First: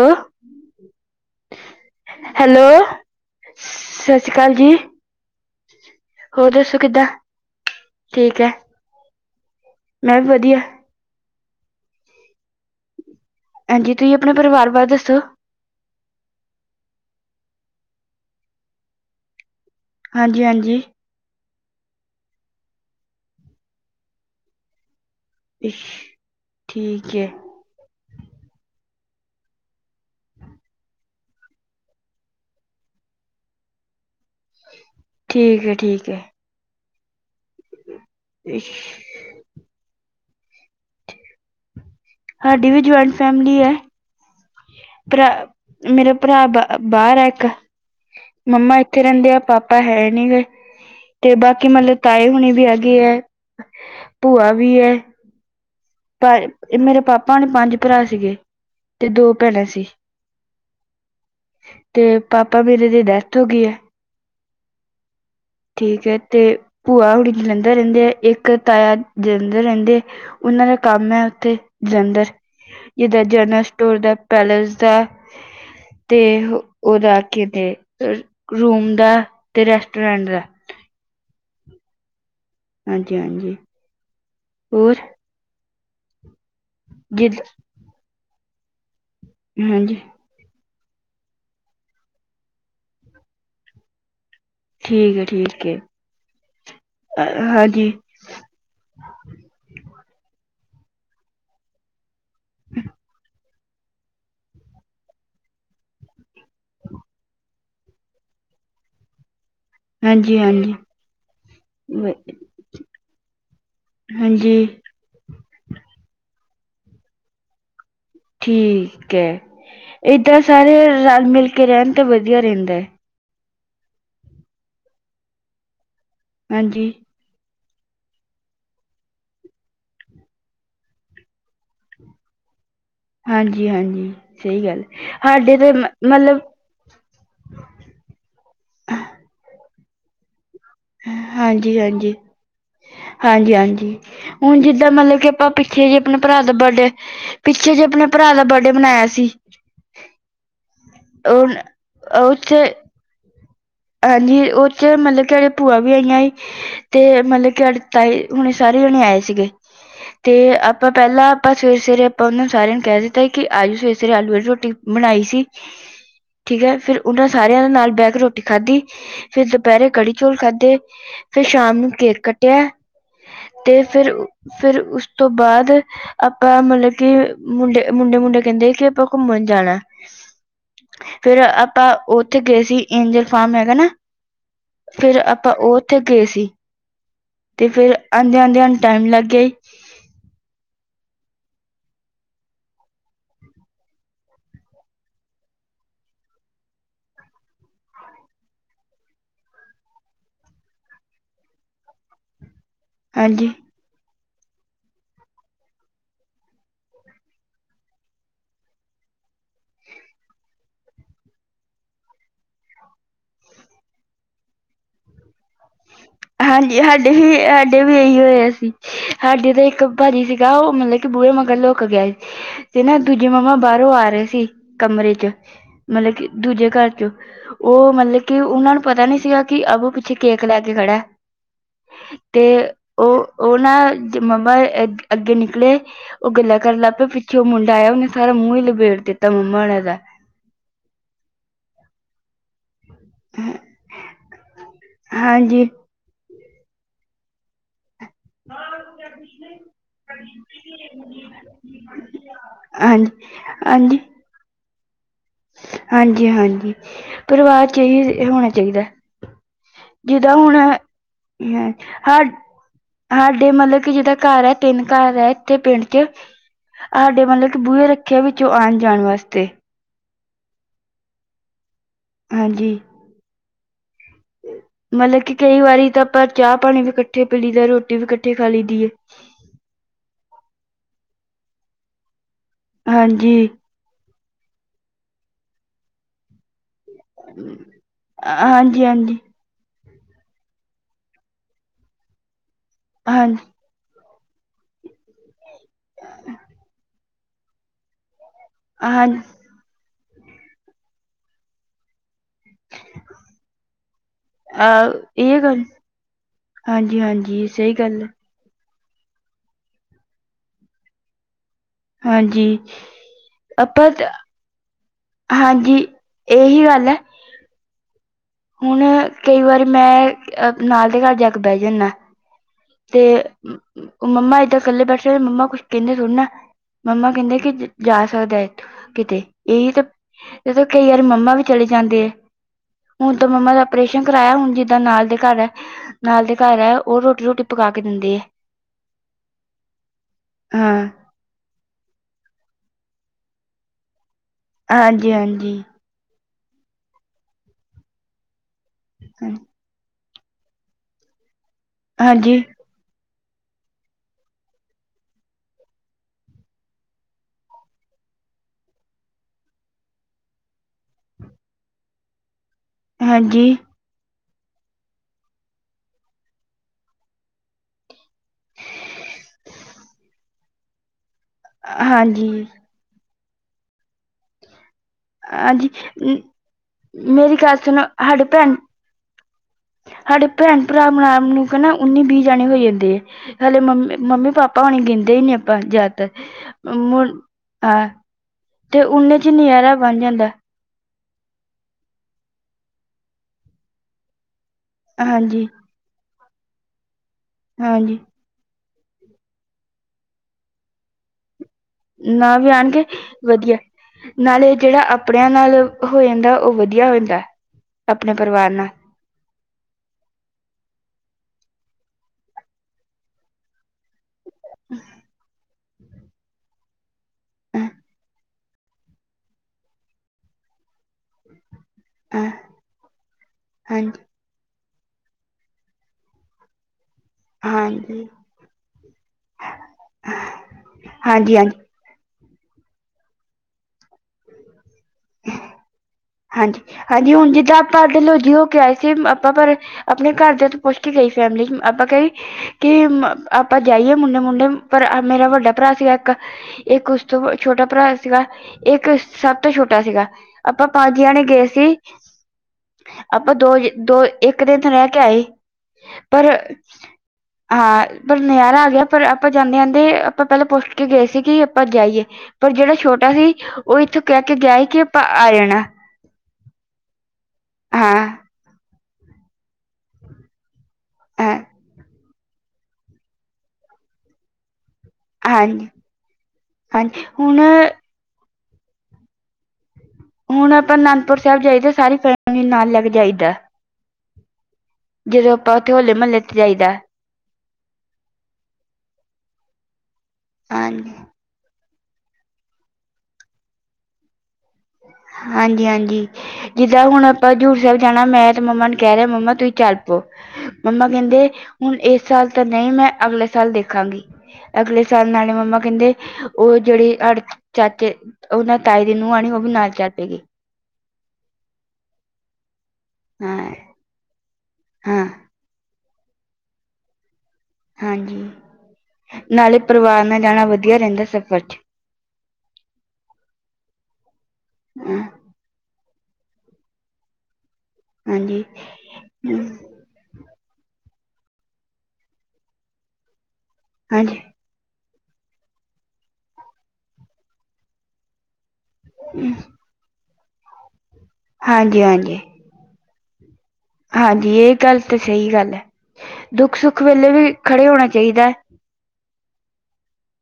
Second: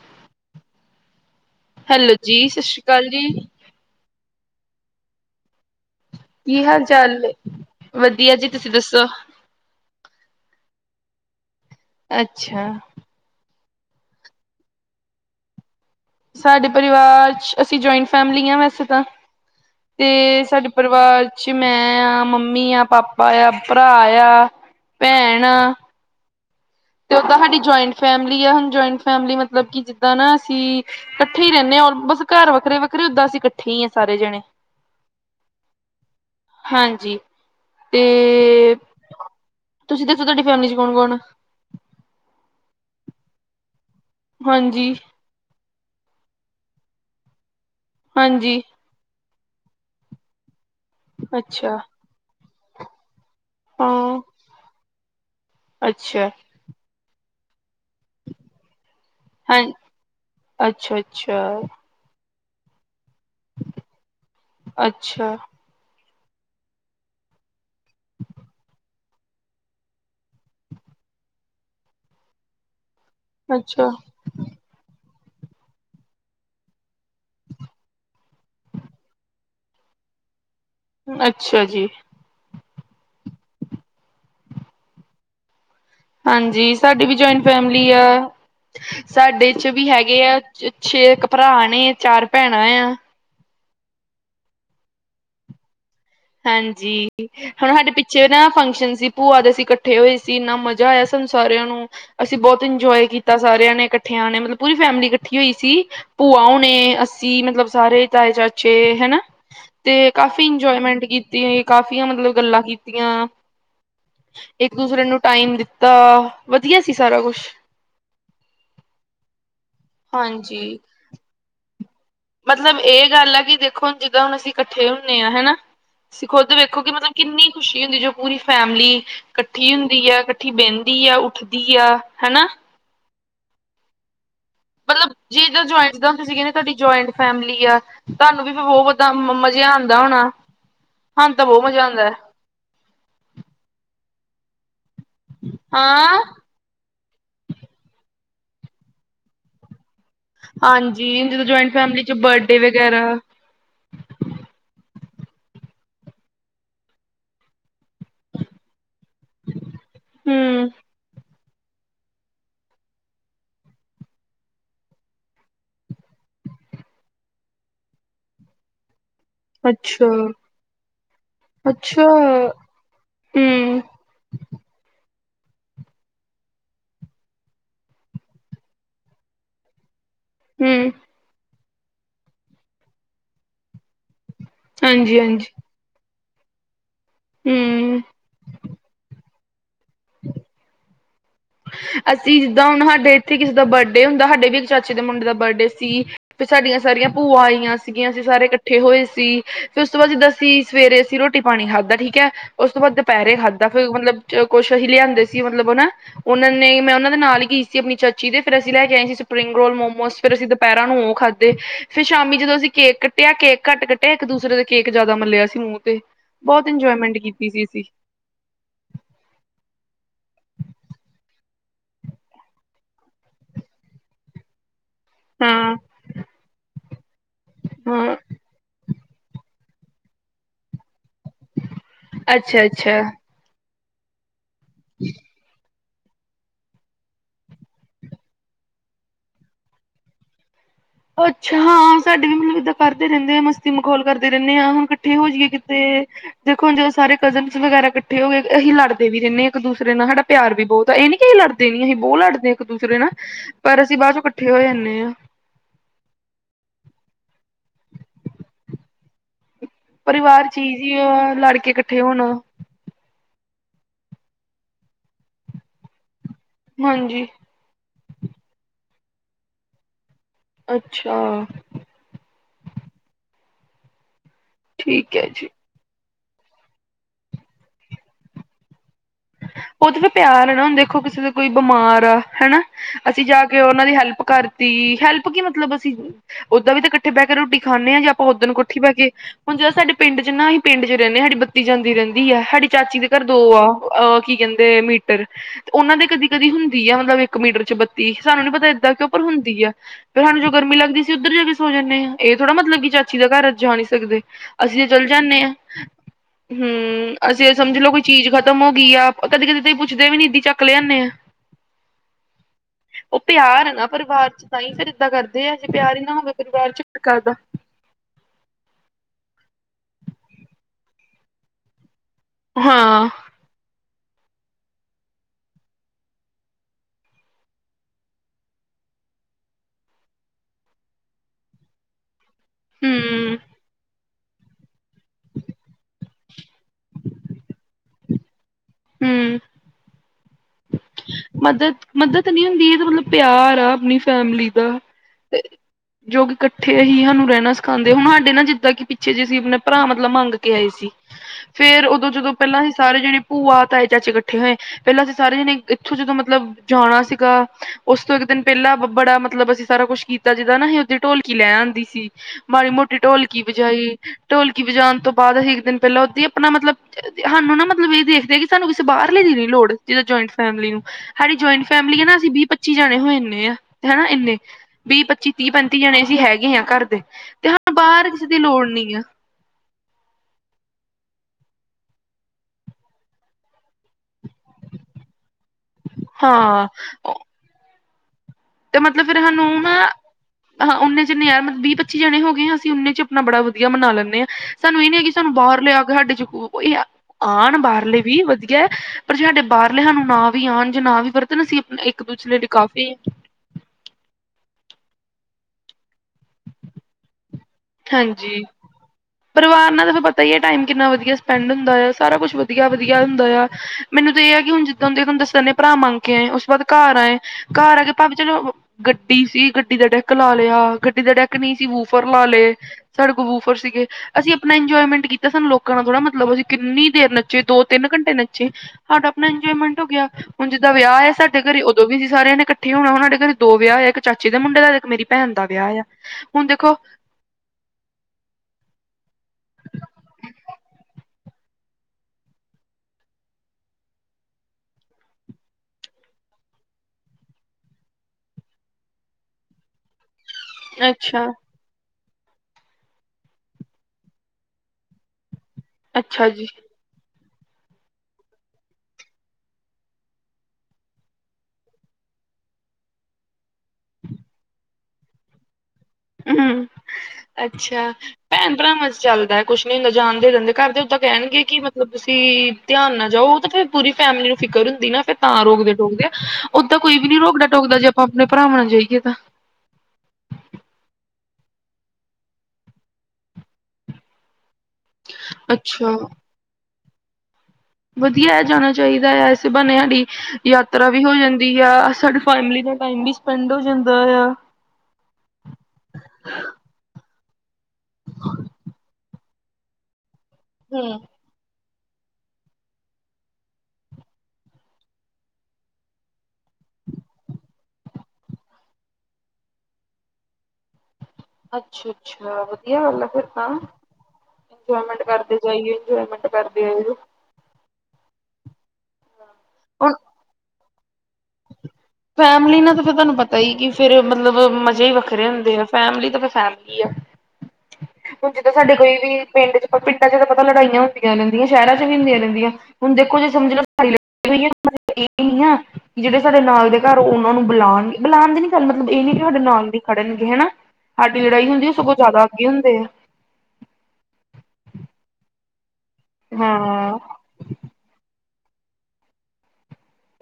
ਅ hello ਜੀ, ਸ਼ਸ਼ੀ ਅਕਾਲ ਜੀ। ਸ਼ਸ਼ੀ ਕਾਲ ਜੀ। ਹੋਰ ਕੀ ਦੱਸੋ ਕਿੱਦਾਂ ਚਾਲ ਏ। ਵਧੀਆ ਠੀਕ ਜੀ ਹੈ ਤੁਸੀਂ ਦੱਸੋ? ਮੈਂ ਵੀ ਵਧੀਆ। ਅੱਛਾ। ਹਾਂਜੀ, ਤੁਸੀ ਆਪਣੇ ਪਰਿਵਾਰ ਬਾਰੇ ਦੱਸੋ? ਸਾਡੇ ਪਰਿਵਾਰ ਚ ਅਸੀ ਜੁਆਇੰਟ ਫੈਮਿਲੀ ਹਾਂ ਵੈਸੇ ਤਾਂ। ਤੇ ਹਾਂਜੀ ਸਾਡੇ ਹਾਂਜੀ ਪਰਿਵਾਰ। ਚ ਮੈਂ ਆ, ਮੰਮੀ ਆ, ਪਾਪਾ ਆ, ਭਰਾ ਆ, ਭੈਣ ਆ। ਇਸ਼, ਤੇ ਠੀਕ ਏ। ਓਦਾਂ ਸਾਡੀ ਜੁਆਇੰਟ ਫੈਮਿਲੀ ਆ ਹੁਣ ਜੁਆਇੰਟ ਫੈਮਿਲੀ ਮਤਲਬ ਕਿ ਜਿੱਦਾਂ ਨਾ ਅਸੀ ਇਕੱਠੇ ਹੀ ਰਹਿੰਦੇ ਹਾਂ ਬਸ ਘਰ ਵੱਖਰੇ-ਵੱਖਰੇ ਓਦਾਂ ਅਸੀਂ ਇਕੱਠੇ ਹੀ ਆ ਸਾਰੇ ਜਾਣੇ। ਠੀਕ ਹੈ- ਠੀਕ ਹੈ। ਹਾਂਜੀ ਇਸ਼, ਤੇ। ਤੁਸੀਂ ਦੱਸੋ? ਤੁਹਾਡੀ ਫੈਮਲੀ ਚ ਕੌਣ- ਕੌਣ ਆ? ਤੁਹਾਡੀ ਵੀ ਜੁਆਇੰਟ ਫੈਮਿਲੀ ਹੈ? ਹਾਂਜੀ। ਭਰਾ ਮੇਰਾ ਭਰਾ ਬ ਬਾਹਰ ਆ ਇੱਕ, ਹਾਂਜੀ ਮੰਮਾ ਉੱਥੇ ਰਹਿੰਦੇ ਆ ਪਾਪਾ ਹੈਨੀਗੇ, ਤੇ ਬਾਕੀ ਅੱਛਾ ਮਤਲਬ ਤਾਏ ਹੋਣੇ ਵੀ ਹੈਗੇ ਹੈ। ਹਾਂ ਭੂਆ ਵੀ ਹੈ। ਅੱਛਾ ਪਰ, ਮੇਰੇ ਪਾਪਾਣੇ ਪੰਜ ਭਰਾ ਸੀਗੇ। ਤੇ ਦੋ ਹਾਂ ਭੈਣਾਂ ਸੀ, ਅੱਛਾ ਅੱਛਾ ਤੇ ਪਾਪਾ ਮੇਰੇ ਦੀ ਡੈਥ ਹੋ ਗਈ ਐ। ਅੱਛਾ। ਠੀਕ ਏ, ਤੇ ਭੂਆ ਹੁਣੀ ਜਲੰਧਰ ਰਹਿੰਦੇ ਆ, ਇੱਕ ਤਾਇਆ ਜਲੰਧਰ ਰਹਿੰਦੇ। ਉਹਨਾਂ ਦਾ ਕੰਮ ਐ ਉੱਥੇ ਜਲੰਧਰ, ਜਿੱਦਾਂ ਜਨਰਲ ਅੱਛਾ ਸਟੋਰ ਦਾ ਪੈਲੇਸ ਦਾ ਏ ਤੇ ਉਹਦਾ ਕੀ ਕਹਿੰਦੇ ਰੂਮ ਦਾ, ਤੇ ਰੈਸਟੋਰੈਂਟ ਦਾ ਅੱਛਾ ਜੀ। ਹਾਂਜੀ-ਹਾਂਜੀ, ਹੋਰ ਹਾਂਜੀ ਸਾਡੀ ਵੀ ਜਿੱਦ ਜੁਆਇੰਟ ਫੈਮਲੀ ਆ, ਸਾਡੇ 'ਚ ਵੀ ਹਾਂਜੀ ਹੈਗੇ ਆ ਛੇ ਕ ਭਰਾ ਨੇ, ਚਾਰ ਭੈਣਾਂ ਆ। ਠੀਕ ਐ -ਠੀਕ ਐ। ਹਾਂਜੀ, ਹੁਣ ਹਾਡੇ ਪਿੱਛੇ ਨਾ ਫੰਕਸ਼ਨ ਸੀ, ਭੂਆ ਦੇ ਅਸੀਂ ਇਕੱਠੇ ਹੋਏ ਸੀ, ਇੰਨਾ ਮਜ਼ਾ ਆਇਆ ਸਾਨੂੰ ਸਾਰਿਆਂ ਨੂੰ। ਅਸੀਂ ਬਹੁਤ ਇੰਜੋਏ ਕੀਤਾ ਸਾਰਿਆਂ ਨੇ, ਇਕੱਠਿਆਂ ਨੇ, ਮਤਲਬ ਪੂਰੀ ਫੈਮਿਲੀ ਇਕੱਠੀ ਹੋਈ ਸੀ। ਭੂਆ ਹੋਣੇ, ਅਸੀਂ ਮਤਲਬ ਸਾਰੇ, ਤਾਏ ਚਾਚੇ ਹੈਨਾ, ਤੇ ਹਾਂਜੀ ਕਾਫੀ ਹਾਂਜੀ ਇੰਜੋਏਮੈਂਟ ਕਾਫੀਆਂ ਵ- ਮਤਲਬ ਗੱਲਾਂ ਕੀਤੀਆਂ, ਇਕ ਦੂਜੇ ਹਾਂਜੀ ਇੱਕ ਦੂਸਰੇ ਨੂੰ ਟਾਈਮ ਦਿੱਤਾ, ਵਧੀਆ ਸੀ ਸਾਰਾ ਕੁਛ। ਠੀਕ ਐ, ਏਦਾਂ ਹਾਂਜੀ ਸਾਰੇ ਰਲ ਮਿਲ ਕੇ ਰਹਿਣ ਤੇ ਵਧੀਆ ਰਹਿੰਦਾ ਮਤਲਬ ਏ। ਇਹ ਗੱਲ ਆ ਕਿ ਦੇਖੋ ਹੁਣ ਜਿੱਦਾਂ ਹੁਣ ਅਸੀਂ ਇਕੱਠੇ ਹੁੰਦੇ ਹਨਾ, ਤੁਸੀਂ ਖੁਦ ਵੇਖੋ, ਕਿ ਹਾਂਜੀ ਮਤਲਬ ਕਿੰਨੀ ਖੁਸ਼ੀ ਹੁੰਦੀ, ਜਦੋਂ ਪੂਰੀ ਫੈਮਿਲੀ ਇਕੱਠੀ ਹੁੰਦੀ ਆ, ਇਕੱਠੀ ਬਹਿੰਦੀ ਆ, ਉੱਠਦੀ ਆ, ਹੈਨਾ। ਹਾਂਜੀ-ਹਾਂਜੀ ਸਹੀ ਗੱਲ ਏ, ਮਤਲਬ ਜੇ ਹਾਡੇ ਜਿੱਦਾਂ ਤੇ ਜੁਆਇੰਟ ਜਿੱਦਾਂ ਤੁਸੀਂ ਮਤਲਬ ਕਹਿੰਦੇ ਤੁਹਾਡੀ ਜੁਆਇੰਟ ਫੈਮਿਲੀ ਆ, ਤੁਹਾਨੂੰ ਵੀ ਬਹੁਤ ਮਜ਼ਾ ਆਉਂਦਾ ਹੋਣਾ? ਸਾਨੂੰ ਤਾਂ ਬਹੁਤ ਮਜ਼ਾ ਆਉਂਦਾ ਹਾਂਜੀ-ਹਾਂਜੀ, ਹੈ। ਹਾਂਜੀ-ਹਾਂਜੀ। ਹੁਣ ਜਿੱਦਾਂ ਮਤਲਬ, ਕਿ ਆਪਾਂ ਪਿੱਛੇ ਜੇ ਆਪਣੇ ਹਾਂ ਭਰਾ ਬਰਡੇ, ਪਿੱਛੇ ਜੇ ਆਪਣੇ ਭਰਾ ਦਾ ਬਰਡੇ ਮਨਾਇਆ ਸੀ। ਹਾਂਜੀ, ਜਦੋਂ ਜੁਆਇੰਟ ਫੈਮਿਲੀ 'ਚ ਉਹ ਬਰਡੇ ਉੱਥੇ ਵਗੈਰਾ ਹਾਂਜੀ ਉਹ 'ਚ ਮਤਲਬ ਕਿ ਭੂਆ ਵੀ ਆਈਆਂ ਸੀ, ਤੇ ਮਤਲਬ ਕਿ ਤਾਈ ਹੁਣੇ ਸਾਰੇ ਜਣੇ ਆਏ ਸੀਗੇ, ਤੇ ਹਮ ਆਪਾਂ ਪਹਿਲਾਂ ਆਪਾਂ ਸਵੇਰ-ਸਵੇਰੇ ਆਪਾਂ ਉਹਨਾਂ ਨੂੰ ਸਾਰਿਆਂ ਨੂੰ ਕਹਿ ਦਿੱਤਾ, ਕਿ ਆਜੂ ਸਵੇਰ ਸਵੇਰੇ ਆਲੂ ਵਾਲੀ ਰੋਟੀ ਬਣਾਈ ਸੀ। ਠੀਕ ਐ, ਫੇਰ ਉਹਨਾਂ ਸਾਰਿਆਂ ਦੇ ਨਾਲ ਬਹਿ ਕੇ ਰੋਟੀ ਖਾਧੀ। ਫਿਰ ਦੁਪਹਿਰੇ ਅੱਛਾ ਕੜੀ ਚੌਲ ਖਾਧੇ, ਫੇਰ ਸ਼ਾਮ ਨੂੰ ਅੱਛਾ ਕੇਕ ਕੱਟਿਆ। ਤੇ ਹਮ ਫਿਰ, ਫੇਰ ਉਸ ਤੋਂ ਬਆਦ ਆਪਾਂ ਮਤਲਬ ਕਿ ਮੁੰਡੇ, ਮੁੰਡੇ-ਮੁੰਡੇ ਕਹਿੰਦੇ ਕਿ ਆਪਾਂ ਘੁੰਮਣ ਜਾਣਾ। ਹਮ। ਫੇਰ ਆਪਾਂ ਉੱਥੇ ਗਏ ਸੀ, ਏਂਜਲ ਫਾਰਮ ਹੈਗਾ ਨਾ, ਫੇਰ ਹਾਂਜੀ-ਹਾਂਜੀ ਆਪਾਂ ਉਹ ਉੱਥੇ ਗਏ ਸੀ ਤੇ ਫਿਰ ਹੂੰ ਆਉਂਦਿਆਂ ਆਉਂਦਿਆਂ ਨੂੰ ਟਾਈਮ ਲੱਗ ਗਿਆ ਹੀ [inaudible] ਅਸੀਂ ਜਿੱਦਾਂ ਹੁਣ ਸਾਡੇ ਇੱਥੇ ਕਿਸੇ ਦਾ ਬਰਡੇ ਹੁੰਦਾ, ਸਾਡੇ ਵੀ ਇੱਕ ਚਾਚੇ ਦੇ ਮੁੰਡੇ ਦਾ ਬਰਡੇ ਸੀ। ਫਿਰ ਸਾਡੀਆਂ ਸਾਰੀਆਂ ਭੂਆ ਆਈਆਂ ਸੀਗੀਆਂ, ਅਸੀਂ ਸਾਰੇ ਇਕੱਠੇ ਹੋਏ ਸੀ ਫਿਰ ਉਸ ਤੋਂ ਬਾਅਦ ਜਿੱਦਾਂ ਅਸੀਂ ਸਵੇਰੇ ਅਸੀਂ ਰੋਟੀ ਪਾਣੀ ਖਾਧਾ ਠੀਕ ਐ ਉਸ ਤੋਂ ਦੁਪਹਿਰੇ ਹਾਂਜੀ ਖਾਧਾ ਫਿਰ ਮਤਲਬ ਕੁੱਛ ਅਸੀ ਲਿਆਦੇ ਸੀ ਮਤਲਬ ਓਨਾ ਉਹਨਾਂ ਨੇ ਮੈਂ ਉਹਨਾਂ ਦੇ ਨਾਲ ਈ ਗਈ ਸੀ ਆਪਣੀ ਚਾਚੀ ਦੇ ਫੇਰ ਅਸੀਂ ਲੈ ਕੇ ਆਏ ਸੀ ਸਪਰਿੰਗ ਰੋਲ, ਮੋਮੋਸ ਅਸੀਂ ਦੁਪਹਿਰਾਂ ਨੂੰ ਉਹ ਖਾ ਫੇਰ ਸ਼ਾਮੀ ਜਦੋਂ ਅਸੀਂ ਕੇਕ ਕੱਟਿਆ- ਕੇਕ ਘੱਟ ਕੱਟਿਆ ਇੱਕ ਦੂਸਰੇ ਦੇ ਕੇਕ ਜ਼ਿਆਦਾ ਮਲਿਆ ਸੀ ਮੂੰਹ ਤੇ ਬਹੁਤ ਹਾਂਜੀ, ਸਾਡੇ ਇੰਜੋਏਮੈਂਟ ਵੀ ਕੀਤੀ ਸੀ ਸਾਡੇ ਅਸੀਂ ਵੀ ਇਹੀ ਹੋਇਆ ਸੀ। ਸਾਡੇ ਤਾਂ ਇੱਕ ਭਾਜੀ ਸੀਗਾ ਉਹ ਮਤਲਬ ਕਿ ਬੂਹੇ ਮਗਰ ਲੁੱਕ ਗਿਆ ਸੀ। ਤੇ ਨਾ ਦੂਜੇ ਮੰਮਾ ਬਾਹਰੋਂ ਆ ਰਹੇ ਸੀ ਕਮਰੇ ਚ ਹਾਂ ਮਤਲਬ ਕਿ ਦੂਜੇ ਘਰ ਚ ਉਹ ਹਾਂ ਮਤਲਬ ਕਿ ਉਹਨਾਂ ਨੂੰ ਪਤਾ ਨੀ ਸੀਗਾ ਕਿ ਅਬ ਵੋਪਿੱਛੇ ਕੇਕ ਲੈ ਕੇ ਖੜਾ। ਤੇ ਅੱਛਾ-ਅੱਛਾ। ਉਹ- ਉਹ ਨਾ ਮੰਮਾ ਦੇ ਅੱਗੇ ਨਿਕਲੇ। ਉਹ ਗੱਲਾਂ ਕਰਨ ਲੱਗ ਪਏ ਪਿੱਛੇ ਉਹ ਮੁੰਡਾ ਆਇਆ ਉਹਨੇ ਸਾਰਾ ਮੂੰਹ ਹੀ ਲਬੇੜ ਦਿੱਤਾ ਮੰਮਾ ਦਾ ਤਾ ਅੱਛਾ ਹਾਂ ਸਾਡੇ ਵੀ ਮਤਲਬ ਏਦਾਂ ਕਰਦੇ ਰਹਿੰਦੇ ਆ ਮਸਤੀ ਮਖੌਲ ਕਰਦੇ ਰਹਿੰਦੇ ਆਂ ਹੁਣ ਇਕੱਠੇ ਹੋ ਜਾਈਏ ਹਾਂਜੀ ਕਿਤੇ ਦੇਖੋ ਹੁਣ ਜਦੋਂ ਸਾਰੇ ਕਜਸਨ ਵਗੈਰਾ ਤੇ ਉਹ ਅਸੀਂ ਲੜਦੇ ਵੀ ਰਹਿੰਨੇ ਇੱਕ ਦੂਸਰੇ ਨਾਲ ਸਾਡਾ ਪਿਆਰ ਵੀ ਬਹੁਤ ਆ। ਇਹ ਨੀ ਕੇ ਲੜਦੇ ਨੀ ਅਸੀਂ ਲੜਦੇ ਹਾਂ ਇੱਕ ਦੂਸਰੇ ਹਾਂਜੀ ਨਾਲ। ਪਰ ਅਸੀਂ ਹਾਂਜੀ ਬਾਅਦ ਚੋਂ ਇਕੱਠੇ ਹੋ ਜਾਂਦੇ ਹਾਂ। ਹਾਂਜੀ -ਹਾਂਜੀ ਪਰਿਵਾਰ 'ਚ ਇਹੀ ਹੋਣਾ ਚਾਹੀਦਾ। ਜਿੱਦਾਂ ਪਰਿਵਾਰ ਹੁਣ ਚੀਜ਼ ਹੀ ਆ ਲੜ ਕੇ ਹੈ ਇਕੱਠੇ ਹੋਣਾ ਸਾਡੇ ਮਤਲਬ ਕਿ ਜਿੱਦਾਂ ਘਰ ਹੈ ਤਿੰਨ ਘਰ ਹੈ ਇੱਥੇ ਪਿੰਡ 'ਚ 'ਸਾਡੇ ਹਾਂਜੀ ਮਤਲਬ ਬੂਹੇ ਰੱਖੇ ਆ ਵਿੱਚੋਂ ਆਉਣ ਜਾਣ ਵਾਸਤੇ। ਅੱਛਾ। ਹਾਂਜੀ। ਠੀਕ ਮਤਲਬ ਹੈ ਕਿ ਜੀ। ਕਈ ਵਾਰੀ ਤਾਂ ਆਪਾਂ ਚਾਹ ਪਾਣੀ ਵੀ ਇਕੱਠੇ ਪੀ ਲਈ ਦਾ ਰੋਟੀ ਵੀ ਇਕੱਠੇ ਖਾ ਲਈ ਦੀ ਹੈ। ਉਹ ਤੇ ਫਿਰ ਪਿਆਰ ਹੈ ਨਾ ਹੁਣ ਦੇਖੋ ਕਿਸੇ ਦਾ ਕੋਈ ਬਿਮਾਰ ਆ ਹਨਾ। ਅਸੀਂ ਹਾਂਜੀ ਜਾ ਕੇ ਉਹਨਾਂ ਦੀ ਹੈਲਪ ਕਰਤੀ ਹੈਲਪ ਕੀ ਮਤਲਬ ਅਸੀਂ ਓਦਾਂ ਵੀ ਤਾਂ ਇਕੱਠੇ ਬਹਿ ਕੇ ਰੋਟੀ ਖਾਂਦੇ ਆਂ ਜੇ ਆਪਾਂ ਓਦਾਂ ਨੂੰ ਕੱਠੇ ਹਾਂਜੀ ਬਹਿ ਕੇ ਹਾਂਜੀ ਹੁਣ ਜਦੋਂ ਸਾਡੇ ਪਿੰਡ ਚ ਨਾ ਅਸੀਂ ਪਿੰਡ ਚ ਰਹਿੰਦੇ ਹਾਂ ਸਾਡੀ ਬੱਤੀ ਜਾਂਦੀ ਰਹਿੰਦੀ ਆ ਸਾਡੀ ਚਾਚੀ ਦੇ ਘਰ ਦੋ ਹਾਂਜੀ ਆ। ਅਹ ਕੀ ਕਹਿੰਦੇ ਮੀਟਰ ਤੇ ਉਹਨਾਂ ਦੇ ਕਦੀ -ਕਦੀ ਹੁੰਦੀ ਆ ਮਤਲਬ ਇੱਕ ਮੀਟਰ ਚ ਬੱਤੀ ਸਾਨੂੰ ਨੀ ਪਤਾ ਏਦਾਂ ਕਿਉਂ ਪਰ ਹਾਂਜੀ ਹੁੰਦੀ ਹੈ। ਫਿਰ ਸਾਨੂੰ ਜਦੋ ਗਰਮੀ ਲੱਗਦੀ ਸੀ ਉੱਧਰ ਜਾ ਕੇ ਸੋ ਜਾਂਦੇ ਹਾਂ। ਇਹ ਥੋੜਾ ਮਤਲਬ ਕਿ ਚਾਚੀ ਦਾ ਘਰ ਆ ਜਾ ਨੀਂ ਸਕਦੇ। ਅਸੀਂ ਤਾਂ ਚਲੇ ਅ ਇਹ ਜਾਂਦੇ ਹਾਂ ਗੱਲ ਹਾਂਜੀ ਹਮ ਹਾਂਜੀ ਅਸੀਂ ਸਹੀ ਸਮਝ ਲਓ ਕੋਈ ਗੱਲ ਹੈ ਚੀਜ਼ ਖ ਖਤਮ ਹੋ ਗਈ ਆ ਕਦੇ- ਕਦੇ ਤੁਸੀ ਪੁੱਛਦੇ ਵੀ ਨੀ ਏਂਦਾ ਈ ਚੱਕ ਲਿਆਦੇ ਆ। ਹਾਂਜੀ ਉਹ ਪਿਆਰ ਹੈ ਨਾ ਆਪਾਂ ਤਾਂ- ਪਰਿਵਾਰ ਚ ਤਾਂ ਹੀ ਫ਼ਿਰ ਏਦਾਂ ਕਰਦੇ ਆ ਜੇ ਹਾਂਜੀ ਪਿਆਰ ਹੀ ਨਾ ਹੋਵੇ ਇਹੀ ਪਰਿਵਾਰ ਚ ਫਿਰ ਗੱਲ ਹੈ ਚਿੱਤ ਕਰਦਾ। ਹੁਣ ਕਈ ਵਾਰੀ ਮੈਂ ਨਾਲ ਦੇ ਘਰ ਜਾ ਕੇ ਬਹਿ ਜਾਨਾ। ਤੇ ਹਾਂ, ਮੰਮਾ ਇੱਧਰ ਕੱਲੇ ਬੈਠੇ ਰਹੇ ਮੰਮਾ ਕੁਛ ਕਹਿੰਦੇ ਥੋੜ੍ਹੀ ਨਾ। ਮੰਮਾ ਕਹਿੰਦੇ ਕਿ ਜਾ ਸਕਦਾ ਕਿਤੇ ਇਹੀ ਤਾਂ ਤੇ ਕਈ ਵਾਰੀ ਮੰਮਾ ਵੀ ਚਲੇ ਜਾਂਦੇ ਆ ਹੁਣ ਤਾਂ ਹੂੰ। ਮੰਮਾ ਦਾ ਆਪਰੇਸ਼ਨ ਕਰਵਾਇਆ ਹੁਣ ਜਿੱਦ ਤਾਂ ਨਾਲ ਦੇ ਘਰ ਹੈ ਨਾਲ ਦੇ ਘਰ ਹੈ ਉਹ ਰੋਟੀ -ਰੂਟੀ ਪਕਾ ਕੇ ਦਿੰਦੀ ਐ। ਹਮ। ਹਾਂ। ਮੱਦਦ -ਮੱਦਦ ਨੀ ਹੁੰਦੀ। ਇਹ ਤਾਂ ਮਤਲਬ ਪਿਆਰ ਆ ਆਪਣੀ ਫੈਮਿਲੀ ਦਾ। ਤੇ ਹਾਂਜੀ-ਹਾਂਜੀ। ਜੋ ਕਿ ਇਕੱਠੇ ਹੀ ਸਾਨੂੰ ਰਹਿਣਾ ਸਿਖਾਉਂਦੇ ਹੁਣ ਸਾਡੇ ਨਾ ਜਿੱਦਾਂ ਕਿ ਪਿੱਛੇ ਜੇ ਅਸੀਂ ਆਪਣਾ ਭਰਾ ਮਤਲਬ ਮੰਗ ਕੇ ਆਏ ਸੀ। ਫੇਰ ਉਦੋਂ ਜਦੋਂ ਹਾਂਜੀ ਪਹਿਲਾਂ ਹੀ ਸਾਰੇ ਜਣੇ ਭੂਆ ਤਾਏ ਚਾਚੇ ਇਕੱਠੇ ਹੋਏ, ਪਹਿਲਾਂ ਅਸੀਂ ਸਾਰੇ ਜਣੇ ਇੱਥੋਂ ਜਦੋਂ ਮਤਲਬ ਜਾਣਾ ਸੀਗਾ ਉਸ ਤੋਂ ਇੱਕ ਦਿਨ ਪਹਿਲਾਂ ਬੜਾ ਮਤਲਬ ਅਸੀਂ ਸਾਰਾ ਕੁੱਛ ਕੀਤਾ ਜਿੱਦਾਂ ਨਾ ਅ ਉਹਦੀ ਢੋਲਕੀ ਲੈ ਆਉਂਦੀ ਸੀ। ਮਾੜੀ-ਮੋਟੀ ਢੋਲਕੀ ਹਾਂਜੀ ਵਜਾਈ ਢੋਲਕੀ ਵਜਾਉਣ ਤੋਂ ਬਾਅਦ ਅਸੀਂ ਇੱਕ ਦਿਨ ਪਹਿਲਾਂ ਓਦੀ ਆਪਣਾ ਮਤਲਬ ਸਾਨੂੰ ਨਾ ਮਤਲਬ ਇਹ ਦੇਖਦੇ ਆ, ਕਿ ਸਾਨੂੰ ਕਿਸੇ ਬਾਹਰਲੇ ਦੀ ਨੀ ਲੋੜ। ਜਿੱਦਾਂ ਜਆਇੰਟ ਫੈਮਲੀ ਨੂੰ ਸਾਡੀ ਜੁਆਇੰਟ ਫੈਮਿਲੀ ਹੈ ਨਾ ਅਸੀਂ ਹਾਂਜੀ ਵੀਹ- ਪੱਚੀ ਜਾਣੇ ਹੋਏ ਇਦੇ ਆ ਹਨਾ ਇੰਨੇ ਵੀਹ- ਪੱਚੀ ਹਾਂਜੀ ਤੀਹ-ਪੈਂਤੀ ਜਣੇ ਅਸੀ ਹੈਗੇ ਹਾਂ ਘਰ ਦੇ ਮੇਰੀ ਤੇ ਗੱਲ ਹੁਣ ਸੁਣੋ ਬਾਹਰ ਸਾਡੇ ਕਿਸੇ ਦੀ ਭੈਣ ਲੋੜ ਨਹੀ ਆ। ਸਾਡੇ ਭੈਣ-ਭਰਾ ਮਣਾ- ਮੁਨੇ ਕੇ ਨਾ ਉੱਨੀ- ਵੀਹ ਜਾਣੇ ਹੋ ਜਾਂਦੇ ਹੈ। ਹਾਲਲੇ ਮੰਮੀ ਮੰਮੀ ਪਾਪਾ ਹੁਣੀ ਗਿਣਦੇ ਹੀ ਨਹੀ ਆਪਾਂ ਜਿਆਦਾਤਰ ਹਾਂ [unintelligible] ਹਾਂ। ਤੇ ਉਹ ਮਤਲਬ ਫਿਰ ਨੇ'ਚ' ਹੀ ਸਾਨੂੰ ਨਜ਼ਾਰਾ ਨਾ ਬਣ ਜਾਂਦਾ। ਹਾਂ ਉਹਨੇ ਚ ਨਜ਼ਾਰਾ ਵੀਹ-ਪੱਚੀ ਜਣੇ ਹੋ ਗਏ ਆ ਅਸੀ ਉਹਨੇ ਆਪਣਾ ਬੜਾ ਵਧੀਆ ਮਨਾ ਲੈਂਦੇ ਹਾਂ। ਸਾਨੂੰ ਇਹ ਹੈ ਕਿ ਸਾਨੂੰ ਹਾਂਜੀ ਬਾਹਰਲੇ ਕੇ ਸਾਡੇ ਚੂ ਆਉਣ ਹਾਂਜੀ ਬਾਹਰਲੇ ਵੀ ਵਧੀਆ ਪਰ ਜੇ ਸਾਡੇ ਬਾਹਰਲੇ ਸਾਨੂੰ ਨਾ ਵੀ ਆਉਣ ਜੇ ਨਾ ਵੀ ਵਰ ਨਾ ਵੀ ਆਣਗੇ ਵਧੀਆ। ਨਾਲੇ ਜਿਹੜਾ ਆਪਣਿਆਂ ਨਾਲ ਹੋ ਜਾਂਦਾ ਉਹ ਵਧੀਆ ਹੁੰਦਾ। ਹਾਂਜੀ। ਪਰਿਵਾਰ ਨਾਲ ਫਿਰ ਪਤਾ ਈ ਆ ਟਾਈਮ ਕਿੰਨਾ ਵਧੀਆ ਸਪੈਂਡ ਹੁੰਦਾ ਆ। ਸਾਰਾ ਕੁਛ ਵਧੀਆ- ਵਧੀਆ ਹੁੰਦਾ ਆ। ਮੈਨੂੰ ਤੇ ਇਹ ਕਿ ਹੁਣ ਜਿਦਣ ਦੇ ਸੋਨੂੰ ਦੱਸੀ ਤਾਂ ਜਾਂਦੀ ਆ ਭਰਾ ਮੰਗ ਕੇ ਆਏ। ਉਸ ਤੋਂ ਬਾਅਦ ਘਰ ਆਏ। ਹਾਂ ਘਰ ਆ ਕੇ ਭਾਬੀ ਚਲੋ। ਗੱਡੀ ਸੀ। ਗੱਡੀ ਦਾ ਡੈਕ ਲਾ ਲਿਆ। ਗੱਡੀ ਦਾ ਡੈਕ ਨਹੀਂ ਸੀ ਵੂਫਰ ਲਾ ਹਾਂ ਲਏ। ਸਾਡੇ ਬੂਫਰ ਸੀਗੇ ਹਾਂਜੀ ਅਸੀ ਆਪਣਾ ਇੰਜੋਏਮੈਂਟ ਕੀਤਾ ਸਾਨੂੰ ਲੋਕਾਂ ਨਾਲ ਥੋੜਾ ਮਤਲਬ ਅਸੀ ਕਿੰਨੀ ਦੇਰ ਨੱਚੇ। ਜੇ ਦੋ- ਤਿੰਨ ਹਾਂਜੀ, ਘੰਟੇ ਨੱਚੇ। ਸਾਡਾ ਆਪਣਾ ਇੰਜੋਏਮੈਂਟ ਹੋ ਗਿਆ ਹੁਣ ਜਿੱਦਾਂ ਵਿਆਹ ਹੈ ਹਾਂਜੀ, ਸਾਡੇ ਹਾਂਜੀ। ਘਰੇ। ਦੋਵੇ ਸੀ ਸਾਰਿਆਂ ਨੇ ਇਕੱਠੇ ਹੋਣਾ ਉਹਡੇ ਘਰ ਦੋ ਵਿਆਹ ਏ। ਇੱਕ ਚਾਚੀ ਦੇ ਮੁੰਡੇ ਦਾ ਇੱਕ ਮੇਰੀ ਭੈਣ ਦਾ ਵਿਆਹ ਆ। ਹੁਣ ਦੇਖੋ ਹਾਂਜੀ-ਹਾਂਜੀ, ਹੁਣ ਜਿੱਦਾਂ ਆਪਾਂ ਡਲਹੌਜੀ ਹੋ ਕੇ ਆਏ ਸੀ। ਆਪਾਂ ਪਰ ਆਪਣੇ ਘਰਦਿਆਂ ਤੋਂ ਪੁੱਛ ਕੇ ਗਈ ਫੈਮਿਲੀ 'ਚ' ਆਪਾਂ ਕਈ ਕਿ ਆਪਾਂ ਜਾਈਏ ਮੁੰਡੇ- ਮੁੰਡੇ, ਪਰ ਮੇਰਾ ਵੱਡਾ ਭਰਾ ਸੀ। ਇੱਕ ਇੱਕ ਉਸ ਤੋਂ ਛੋਟਾ ਭਰਾ ਸੀਗਾ। ਇੱਕ ਸਭ ਤੋਂ ਛੋਟਾ ਸੀਗਾ ਆਪਾਂ। ਪੰਜ ਜਾਣੇ ਅੱਛਾ ਗਏ ਸੀ। ਆਪਾਂ ਦੋ-ਦੋ, ਇੱਕ ਦਿਨ ਤੇ ਰਹਿ ਕੇ ਆਏ। ਅੱਛਾ ਪਰ ਜੀ ਹਾਂ, ਪਰ ਨਜ਼ਾਰਾ ਆ ਗਿਆ। ਪਰ ਆਪਾਂ ਜਾਂਦੇ- ਜਾਂਦੇ ਆਪਾਂ ਪਹਿਲਾਂ ਪੁੱਛ ਕੇ ਗਏ ਸੀ ਕਿ ਆਪਾਂ ਜਾਈਏ। ਪਰ ਜਿਹੜਾ ਛੋਟਾ ਸੀ, ਉਹ ਇਥੋ ਕਹਿ ਗਿਆ ਸੀ ਕਿ ਆਪਾਂ ਆ ਜਾਣਾ। ਹੂੰ ਅੱਛਾ, ਹਾਂ ਭੈਣ -ਭਰਾਂਵਾ ਚੱਲਦਾ। ਕੁਛ ਨੀ ਹੁੰਦਾ ਜਾਣਦੇ ਰਹਿੰਦੇ। ਘਰਦੇ ਉਦਾ ਹਾਂ ਕਹਿਣਗੇ ਕਿ ਮਤਲਬ ਤੁਸੀਂ ਧਿਆਨ ਨਾਲ ਜਾਓ। ਉਹ ਤਾਂ ਫੇਰ ਪੂਰੀ ਫੈਮਿਲੀ ਨੂੰ ਫ਼ਿਕਰ ਹੁੰਦੀ ਨਾ ਫਿਰ ਤਾਂ ਹਾਂਜੀ ਰੋਕਦੇ -ਟੋਕਦੇ ਆ। ਉਦਾਂ ਕੋਈ ਹਾਂਜੀ ਵੀ ਨੀ ਹੁਣ ਰੋਕਦਾ ਟੋਕਦਾ, ਜੇ ਆਪਾਂ ਆਪਣੇ ਭਰਾਵਾਂ ਨਾਲ ਜਾਈਏ ਤਾਂ। ਹੁਣ ਆਪਾਂ ਅਨੰਦਪੁਰ ਸਾਹਿਬ ਜਾਈਦਾ। ਸਾਰੀ ਫੈਮਲੀ ਨੂੰ ਨਾਲ ਲੈ ਕੇ ਜਾਈਦਾ। ਜਦੋਂ ਆਪਾਂ ਉੱਥੇ ਹੋਲੇ ਅੱਛਾ - ਮਹੱਲੇ ਤੇ ਜਾਈਦਾ। ਵਧੀਆ ਐ, ਜਾਣਾ ਚਾਹੀਦਾ ਏ। ਇਸੇ ਬਹਾਨੇ ਸਾਡੀ ਯਾਤਰਾ ਹਾਂਜੀ ਵੀ ਹੋ ਜਾਂਦੀ ਆ ਫੈਮਲੀ ਨਾਲ ਟਾਈਮ ਵੀ ਸਪੈਂਡ ਹੋ ਜਾਂਦਾ ਆ। ਹਾਂਜੀ - ਹਾਂਜੀ, ਜਿੱਦਾਂ ਹੁਣ ਆਪਾਂ ਹਜ਼ੂਰ ਸਾਹਿਬ ਜਾਣਾ ਮੈਂ ਤੇ ਮੰਮਾ ਨੂੰ ਕਹਿ ਰਿਹਾ ਮੰਮਾ ਤੁਸੀ। ਚੱਲ ਪੋ, ਮੰਮਾ ਹਮ ਕਹਿੰਦੇ ਹੁਣ ਇਸ ਸਾਲ ਤਾਂ ਨਹੀਂ ਮੈਂ ਅਗਲੇ ਸਾਲ ਦੇਖਾਂਗੀ। ਅਗਲੇ ਸਾਲ ਨਾਲੇ ਮੰਮਾ ਕਹਿੰਦੇ ਉਹ ਜਿਹੜੇ ਅੜਕ ਚਾਚੇ ਉਹਨਾਂ ਤਾਏ ਦੀ ਨੂੰਹ ਆਣੀ ਉਹ ਵੀ ਨਾਲ ਚਲ ਪੇ ਗੀ। ਅੱਛਾ-ਅੱਛਾ ਵਧੀਆ ਗੱਲ ਆ ਫੇਰ ਹਾਂ ਤਾਂ। ਇੰਜੁਆਏਮੈਂਟ ਹਾਂ ਕਰਦੇ ਜਾਈਏ, ਇੰਜੁਆਏਮੈਂਟ ਕਰਦੇ ਆਈਏ। ਹਾਂਜੀ, ਨਾਲੇ ਹੁਣ ਪਰਿਵਾਰ ਨਾਲ ਜਾਣਾ ਵਧੀਆ ਰਹਿੰਦਾ ਸਫ਼ਰ 'ਚ'। ਫੈਮਲੀ ਨਾਲ ਤਾਂ ਫਿਰ ਤੁਹਾਨੂੰ ਪਤਾ ਈ। ਕਿ ਫੇਰ ਮਤਲਬ ਮਜ਼ੇ ਹਾਂ ਵੱਖਰੇ ਹੁੰਦੇ ਆ। ਫੈਮਲੀ ਤਾਂ ਫਿਰ ਫੈਮਲੀ ਆ। ਹੁਣ ਹਾਂਜੀ ਜਿਦਾਂ ਸਾਡੇ ਕੋਈ ਵੀ ਹਮ ਪਿੰਡ 'ਚ' ਪਰ ਪਿੰਡਾਂ 'ਚ' ਤਾਂ ਪਤਾ ਲੜਾਈਆਂ ਹੁੰਦੀਆਂ ਰਹਿੰਦੀਆਂ। ਸ਼ਹਿਰਾਂ 'ਚ' ਵੀ ਹੁੰਦੀਆਂ ਰਹਿੰਦੀਆਂ। ਹੁਣ ਦੇਖੋ ਜੇ ਸਮਝ ਹਾਂਜੀ ਜਿਹੜੇ ਸਾਡੇ ਨਾਲ ਦੇ ਘਰ ਉਹਨਾਂ ਨੂੰ ਬੁਲਾਉਣ ਗੇ, ਬੁਲਾਉਣ ਦੇ ਨੀ ਚੱਲ ਮਤਲਬ ਇਹ ਨੀ ਕਿ ਸਾਡੇ ਨਾਲ ਵੀ ਖੜਨਗੇ ਹਨਾ। ਸਾਡੀ ਲੜਾਈ ਹੁੰਦੀ ਉਹ ਹਾਂਜੀ ਸਗੋਂ ਹਾਂਜੀ ਜ਼ਿਆਦਾ ਅੱਗੇ ਹੁੰਦੇ ਆ। ਹਾਂਜੀ, ਇਹ ਗੱਲ ਤਾਂ ਸਹੀ ਗੱਲ ਏ। ਦੁੱਖ-ਸੁੱਖ ਹਾਂ। ਵੇਲੇ ਵੀ ਖੜੇ ਹੋਣਾ ਚਾਹੀਦਾ।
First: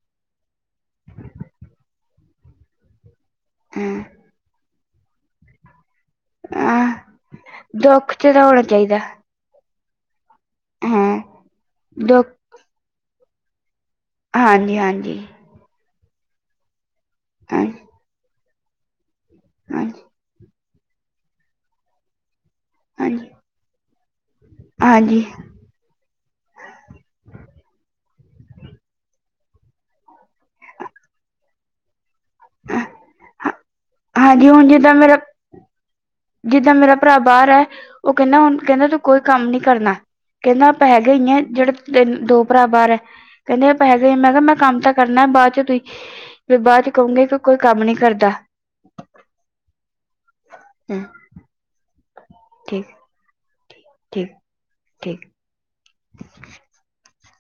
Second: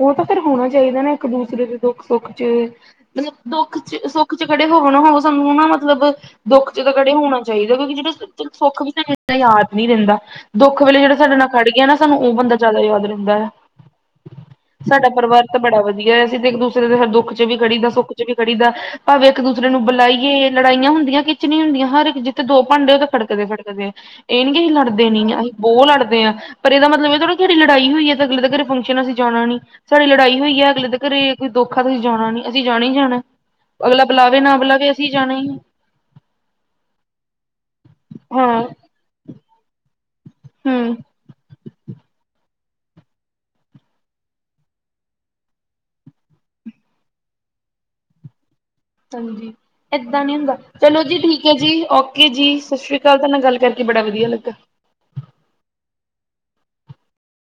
ਉਹ ਤਾਂ ਫਿਰ ਹੋਣਾ ਚਾਹੀਦਾ ਨਾ। ਇੱਕ ਦੂਸਰੇ ਦੇ ਦੁੱਖ- ਸੁੱਖ 'ਚ', ਮਤਲਬ ਦੁੱਖ ਚ ਹਾਂ ਸੁੱਖ 'ਚ' ਖੜੇ ਹੋਵੋ ਨਾ ਹੋਵੋ, ਸਾਨੂੰ ਨਾ ਮਤਲਬ ਦੁੱਖ 'ਚ' ਤਾਂ ਖੜੇ ਹਾਂ ਹੋਣਾ ਚਾਹੀਦਾ। ਕਿਉਂਕਿ ਜਿਹੜਾ ਦੁੱਖ ਚ ਤਾਂ ਹੋਣਾ ਸੁੱਖ ਵੀ ਚਾਹੀਦਾ ਤਾ ਸਾਨੂੰ ਯਾਦ ਨੀ ਰਹਿੰਦਾ। ਦੁੱਖ ਵੇਲੇ ਜਿਹੜਾ ਹਾਂ ਸਾਡੇ ਨਾਲ ਖੜ ਗਿਆ ਨਾ ਸਾਨੂੰ ਦੁੱਖ ਉਹ ਬੰਦਾ ਜ਼ਿਆਦਾ ਯਾਦ ਰਹਿੰਦਾ ਐ। ਹਾਂਜੀ ਸਾਡਾ ਹਾਂਜੀ ਪਰਿਵਾਰ ਤਾ ਬੜਾ ਵਧੀਆ ਅਸੀਂ ਤੇ ਇੱਕ ਦੂਸਰੇ ਦੇ ਦੁੱਖ 'ਚ'ਵੀ ਹਾਂ ਖੜੀ ਦਾ ਸੁੱਖ 'ਚ' ਵੀ ਖੜੀ ਦਾ। ਭਾਵੇਂ ਇੱਕ ਦੂਸਰੇ ਨੂੰ ਹਾਂਜੀ ਬੁਲਾਈਏ, ਲੜਾਈਆਂ ਹੁੰਦੀਆਂ ਕੀਚ ਨੀ ਹੁੰਦੀਆਂ, ਹਰ ਇੱਕ ਜਿੱਥੇ ਦੋ ਭਾਂਡੇ ਉਹ ਤਾਂ ਹਾਂਜੀ ਖੜਕਦੇ-ਖੜਕਦੇ ਇਹ ਨੀ ਅਸੀਂ ਲੜਦੇ ਨੀ ਹਾਂਜੀ ਅਸੀ ਬਹੁਤ ਲੜਦੇ ਆ। ਪਰ ਇਹਦਾ ਮਤਲਬ ਇਹ ਥੋੜਾ ਸਾਡੀ ਲੜਾਈ ਹੋਈ ਹੈ ਤੇ ਅਗਲੇ ਦੇ ਘਰੇ ਫੰਕਸ਼ਨ ਅਸੀਂ ਜਾਣਾ ਨੀ। ਸਾਡੀ ਲੜਾਈ ਹੋਈ ਐ। ਅਗਲੇ ਦੇ ਘਰੇ ਕੋਈ ਦੁੱਖ ਤਾਂ ਅਸੀਂ ਜਾਣਾ ਨੀ, ਅਸੀਂ ਹਾਂ- ਜਾਣਾ ਈ ਜਾਣਾ ਅਗਲਾ ਬੁਲਾਵੇ ਹਾਂਜੀ ਨਾ ਹੁਣ ਬੁਲਾਵੇ ਜਿੱਦਾਂ ਅਸੀਂ ਮੇਰਾ ਜਾਣਾ ਈ ਆ। ਜਿੱਦਾਂ ਮੇਰਾ ਭਰਾ ਬਾਹਰ ਆ ਉਹ ਕਹਿੰਦਾ ਹੁਣ ਹਾਂ, ਕਹਿੰਦਾ ਤੂੰ ਕੋਈ ਕੰਮ ਨੀ ਕਰਨਾ। ਕਹਿੰਦਾ, ਆਪਾਂ ਹੂੰ, ਹੈਗੇ ਈ ਆ ਜਿਹੜੇ ਤੂ ਤੇ ਦੋ ਭਰਾ ਬਾਹਰ ਐ, ਕਹਿੰਦੇ ਹੈਗੇ ਮੈਂ ਕਿਹਾ ਮੈਂ ਕੰਮ ਤਾਂ ਕਰਨਾ ਬਾਅਦ 'ਚ' ਤੁਸੀਂ ਫੇਰ ਬਾਅਦ 'ਚ' ਕਹੂੰਗੇ ਕਿ ਕੋਈ ਕੰਮ ਨੀ ਕਰਦਾ। ਹਾਂਜੀ, ਏਦਾਂ ਨੀ ਹੁੰਦਾ ਚਲੋ ਹਮ, ਜੀ ਠੀਕ ਐ ਜੀ, ਓਕੇ ਜੀ, ਠੀਕ ਸ਼ਾਸਰੀ ਕਾਲ, ਤੁਹਾ ਗੱਲ ਕਰਕੇ ਇਹ ਬੜਾ ਵਧੀਆ ਲੱਗਾ। ਠੀਕ। ' [inaudible]